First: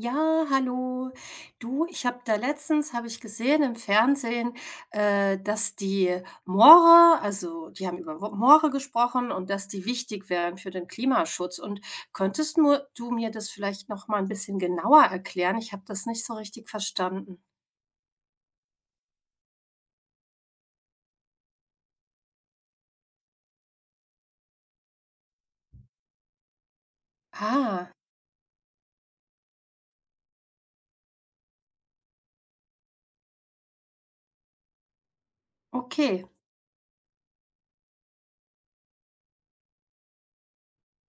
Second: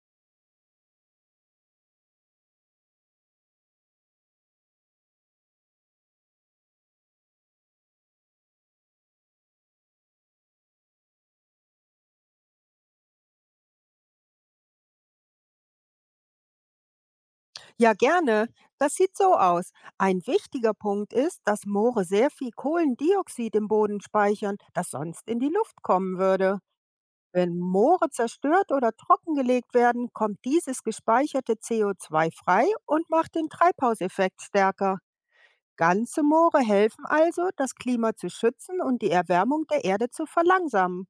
Ja, hallo. Du, ich habe da letztens, habe ich gesehen im Fernsehen, dass die Moore, also die haben über Moore gesprochen und dass die wichtig wären für den Klimaschutz. Und könntest nur du mir das vielleicht noch mal ein bisschen genauer erklären? Ich habe das nicht so richtig verstanden. Ja, gerne. Das sieht so aus. Ein wichtiger Punkt ist, dass Moore sehr viel Kohlendioxid im Boden speichern, das sonst in die Luft kommen würde. Wenn Ah, Moore zerstört oder trockengelegt werden, kommt dieses gespeicherte CO2 frei und macht den Treibhauseffekt stärker. Ganze okay, Moore helfen also, das Klima zu schützen und die Erwärmung der Erde zu verlangsamen.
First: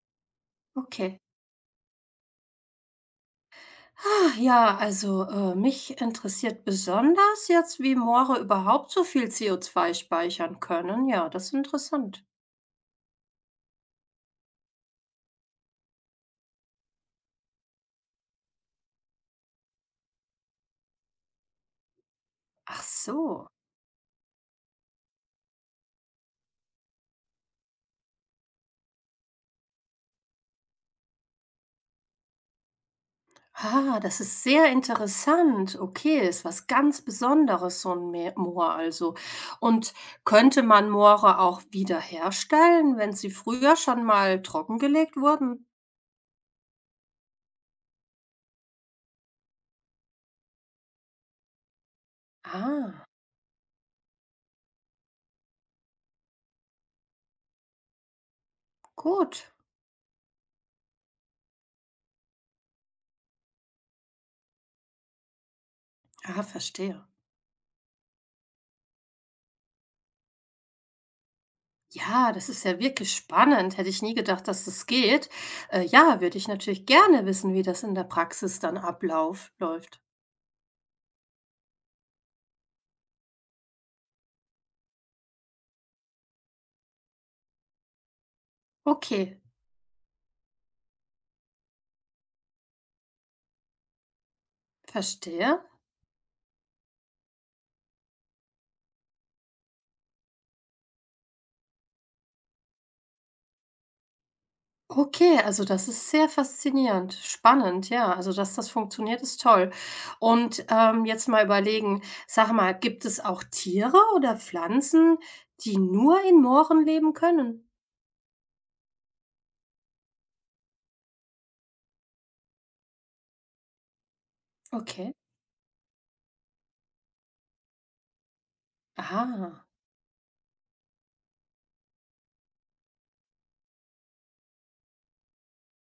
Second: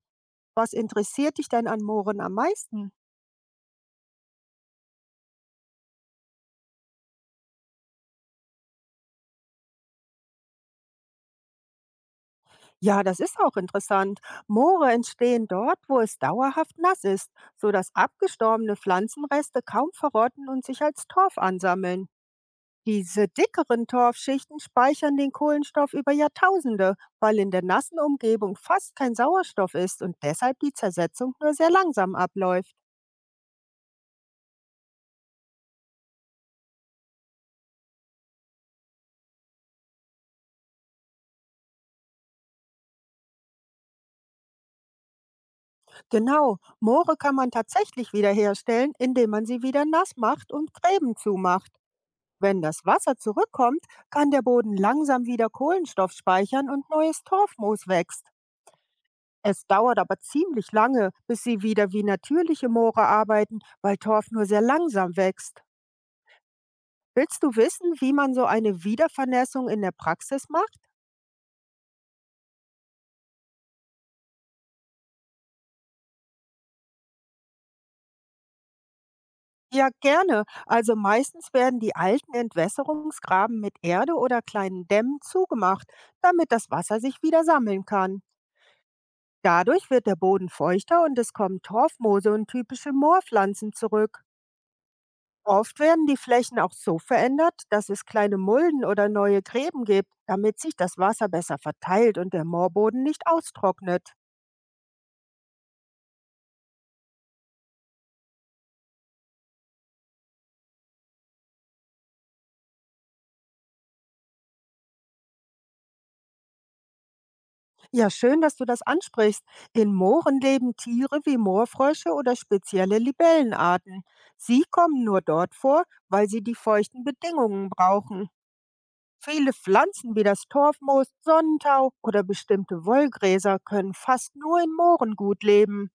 Was okay. interessiert dich denn an Mooren am meisten? Ah, ja, also mich interessiert besonders jetzt, wie Moore überhaupt so viel CO2 speichern können. Ja, das ist interessant. Ja, das ist auch interessant. Moore entstehen dort, wo es dauerhaft nass ist, sodass abgestorbene Pflanzenreste kaum verrotten und sich als Torf ansammeln. Ach Diese so. dickeren Torfschichten speichern den Kohlenstoff über Jahrtausende, weil in der nassen Umgebung fast kein Sauerstoff ist und deshalb die Zersetzung nur sehr langsam abläuft. Ah, das ist sehr interessant. Okay, ist was ganz Besonderes, so ein Me Moor also. Und könnte man Moore auch wiederherstellen, wenn sie früher schon mal trockengelegt wurden? Genau, Moore kann man tatsächlich wiederherstellen, indem man sie wieder nass macht und Gräben zumacht. Wenn das Ah, Wasser zurückkommt, kann der Boden langsam wieder Kohlenstoff speichern und neues Torfmoos wächst. gut. Es dauert aber ziemlich lange, bis sie wieder wie natürliche Moore arbeiten, weil Torf nur sehr langsam wächst. Ah, verstehe. Willst du wissen, wie man so eine Wiedervernässung in der Praxis macht? Ja, das ist ja wirklich spannend. Hätte ich nie gedacht, dass das geht. Ja, würde ich natürlich gerne wissen, wie das in der Praxis dann Ablauf Ja, läuft. gerne. Also meistens werden die alten Entwässerungsgraben mit Erde oder kleinen Dämmen zugemacht, damit das Wasser sich wieder sammeln kann. Okay, Dadurch wird der Boden feuchter und es kommen Torfmoose und typische Moorpflanzen zurück. verstehe. Oft werden die Flächen auch so verändert, dass es kleine Mulden oder neue Gräben gibt, damit sich das Wasser besser verteilt und der Moorboden nicht austrocknet. Okay, also das ist sehr faszinierend, spannend, ja. Also, dass das funktioniert, ist toll. Und, jetzt mal überlegen, sag mal, gibt es auch Tiere oder Pflanzen, die nur in Mooren leben können? Ja, schön, dass du das ansprichst. In Mooren leben Tiere wie Moorfrösche oder spezielle Libellenarten. Sie kommen Okay. nur dort vor, weil sie die feuchten Bedingungen brauchen. Viele Ah, Pflanzen wie das Torfmoos, Sonnentau oder bestimmte Wollgräser können fast nur in Mooren gut leben.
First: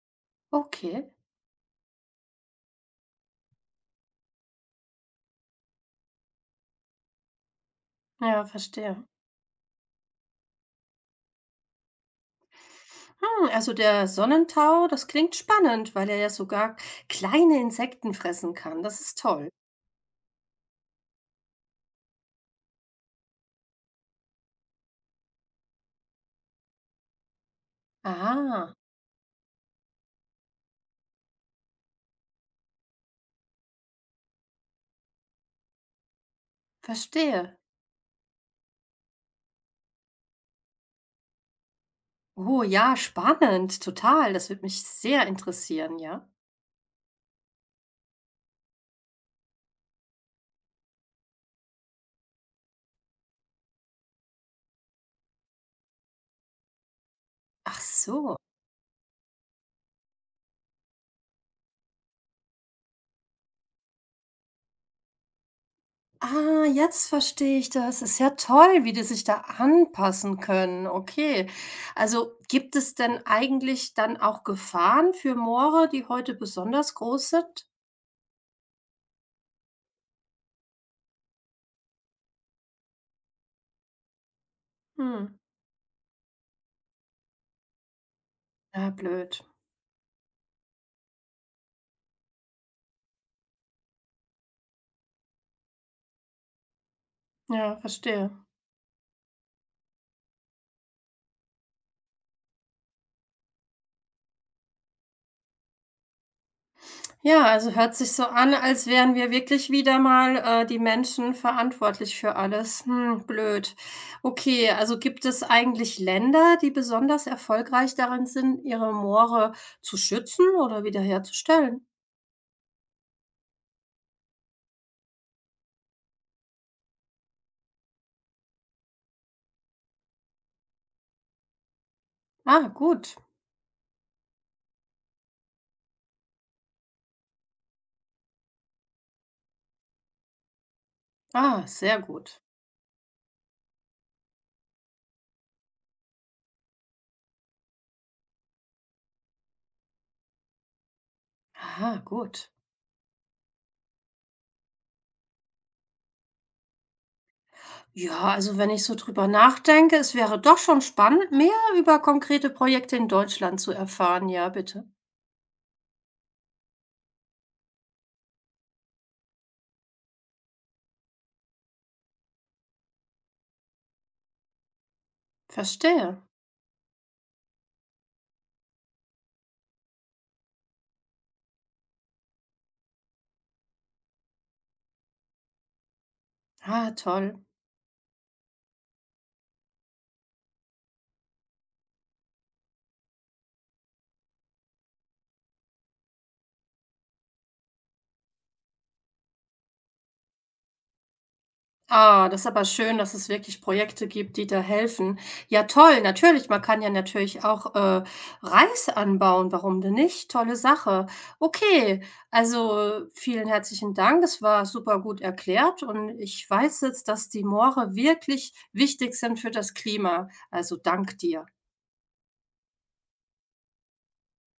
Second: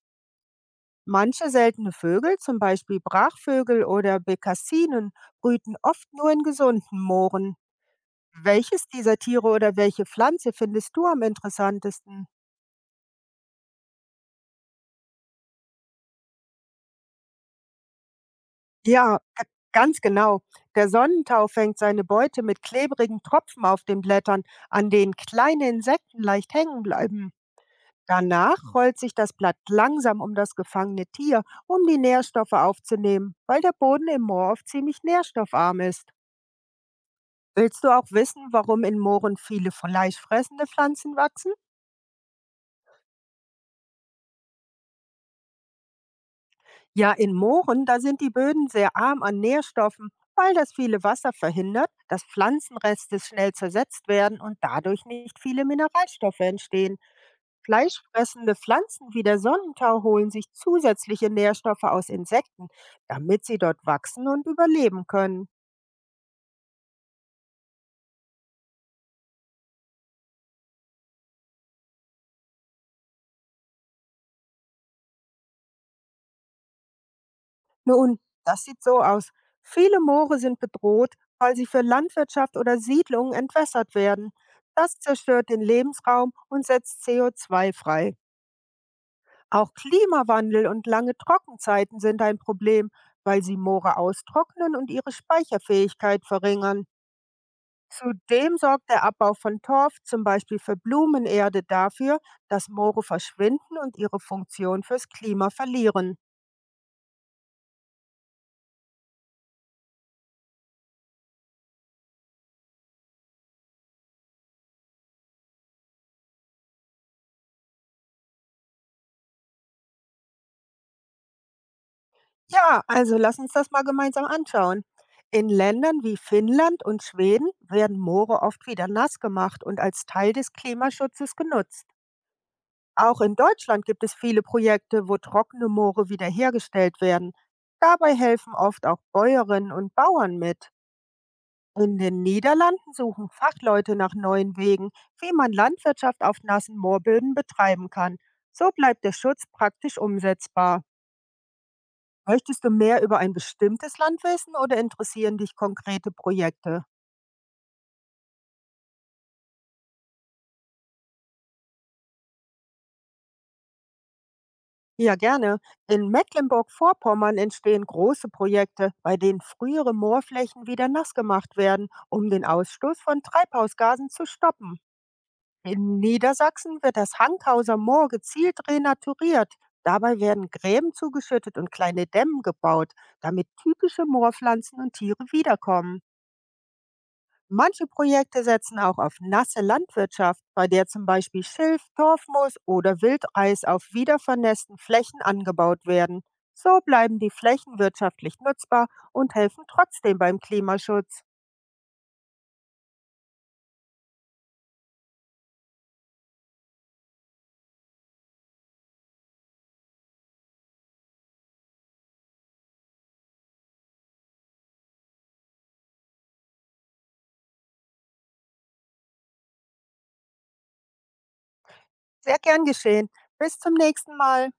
okay. Manche seltene Vögel, zum Beispiel Brachvögel oder Bekassinen, brüten oft nur in gesunden Mooren. Ja, Welches verstehe. dieser Tiere oder welche Pflanze findest du am interessantesten? Hm, also der Sonnentau, das klingt spannend, weil er ja sogar kleine Insekten fressen kann. Das Ja, ist g- toll. Ganz genau. Der Sonnentau fängt seine Beute mit klebrigen Tropfen auf den Blättern, an denen kleine Insekten leicht hängen bleiben. Danach Ah, rollt sich das Blatt langsam um das gefangene Tier, um die Nährstoffe aufzunehmen, weil der Boden im Moor oft ziemlich nährstoffarm ist. verstehe. Willst du auch wissen, warum in Mooren viele fleischfressende Pflanzen wachsen? Oh ja, spannend, total. Das würde mich sehr interessieren, ja. Ja, in Mooren, da sind die Böden sehr arm an Nährstoffen, weil das viele Wasser verhindert, dass Pflanzenreste schnell zersetzt werden und dadurch nicht viele Mineralstoffe entstehen. Ach so. Fleischfressende Pflanzen wie der Sonnentau holen sich zusätzliche Nährstoffe aus Insekten, damit sie dort wachsen und überleben können. Ah, jetzt verstehe ich das. Ist ja toll, wie die sich da anpassen können. Okay. Also gibt es denn eigentlich dann auch Gefahren für Moore, die heute besonders groß sind? Nun, das sieht so aus. Viele Moore sind bedroht, weil sie für Landwirtschaft oder Siedlungen entwässert werden. Das Hm, zerstört den Lebensraum und setzt CO2 frei. ja, blöd. Auch Klimawandel und lange Trockenzeiten sind ein Problem, weil sie Moore austrocknen und ihre Speicherfähigkeit verringern. Ja, verstehe. Zudem sorgt der Abbau von Torf, zum Beispiel für Blumenerde, dafür, dass Moore verschwinden und ihre Funktion fürs Klima verlieren. Ja, also hört sich so an, als wären wir wirklich wieder mal, die Menschen verantwortlich für alles. Hm, blöd. Okay, also gibt es eigentlich Länder, die besonders erfolgreich darin sind, ihre Moore zu schützen oder wiederherzustellen? Ja, also lass uns das mal gemeinsam anschauen. In Ländern wie Finnland und Schweden werden Moore oft wieder nass gemacht und als Teil des Klimaschutzes genutzt. Ah, gut. Auch in Deutschland gibt es viele Projekte, wo trockene Moore wiederhergestellt werden. Dabei helfen oft auch Bäuerinnen und Bauern mit. Ah, In sehr den gut. Niederlanden suchen Fachleute nach neuen Wegen, wie man Landwirtschaft auf nassen Moorböden betreiben kann. So bleibt der Schutz praktisch umsetzbar. Aha, gut. Möchtest du mehr über ein bestimmtes Land wissen oder interessieren dich konkrete Projekte? Ja, also wenn ich so drüber nachdenke, es wäre doch schon spannend, mehr über konkrete Projekte in Deutschland zu erfahren. Ja, bitte. Ja, gerne. In Mecklenburg-Vorpommern entstehen große Projekte, bei denen frühere Moorflächen wieder nass gemacht werden, um den Ausstoß von Treibhausgasen zu stoppen. In Verstehe. Niedersachsen wird das Hankhauser Moor gezielt renaturiert. Dabei werden Gräben zugeschüttet und kleine Dämmen gebaut, damit typische Moorpflanzen und Tiere wiederkommen. Ah, toll. Manche Projekte setzen auch auf nasse Landwirtschaft, bei der zum Beispiel Schilf, Torfmoos oder Wildeis auf wiedervernässten Flächen angebaut werden. So bleiben die Flächen wirtschaftlich nutzbar und helfen trotzdem beim Klimaschutz. Ah, das ist aber schön, dass es wirklich Projekte gibt, die da helfen. Ja, toll, natürlich. Man kann ja natürlich auch Reis anbauen. Warum denn nicht? Tolle Sache. Okay, also vielen herzlichen Dank. Das war super gut erklärt und ich weiß jetzt, dass die Moore wirklich wichtig sind für das Klima. Also dank dir. Sehr gern geschehen. Bis zum nächsten Mal.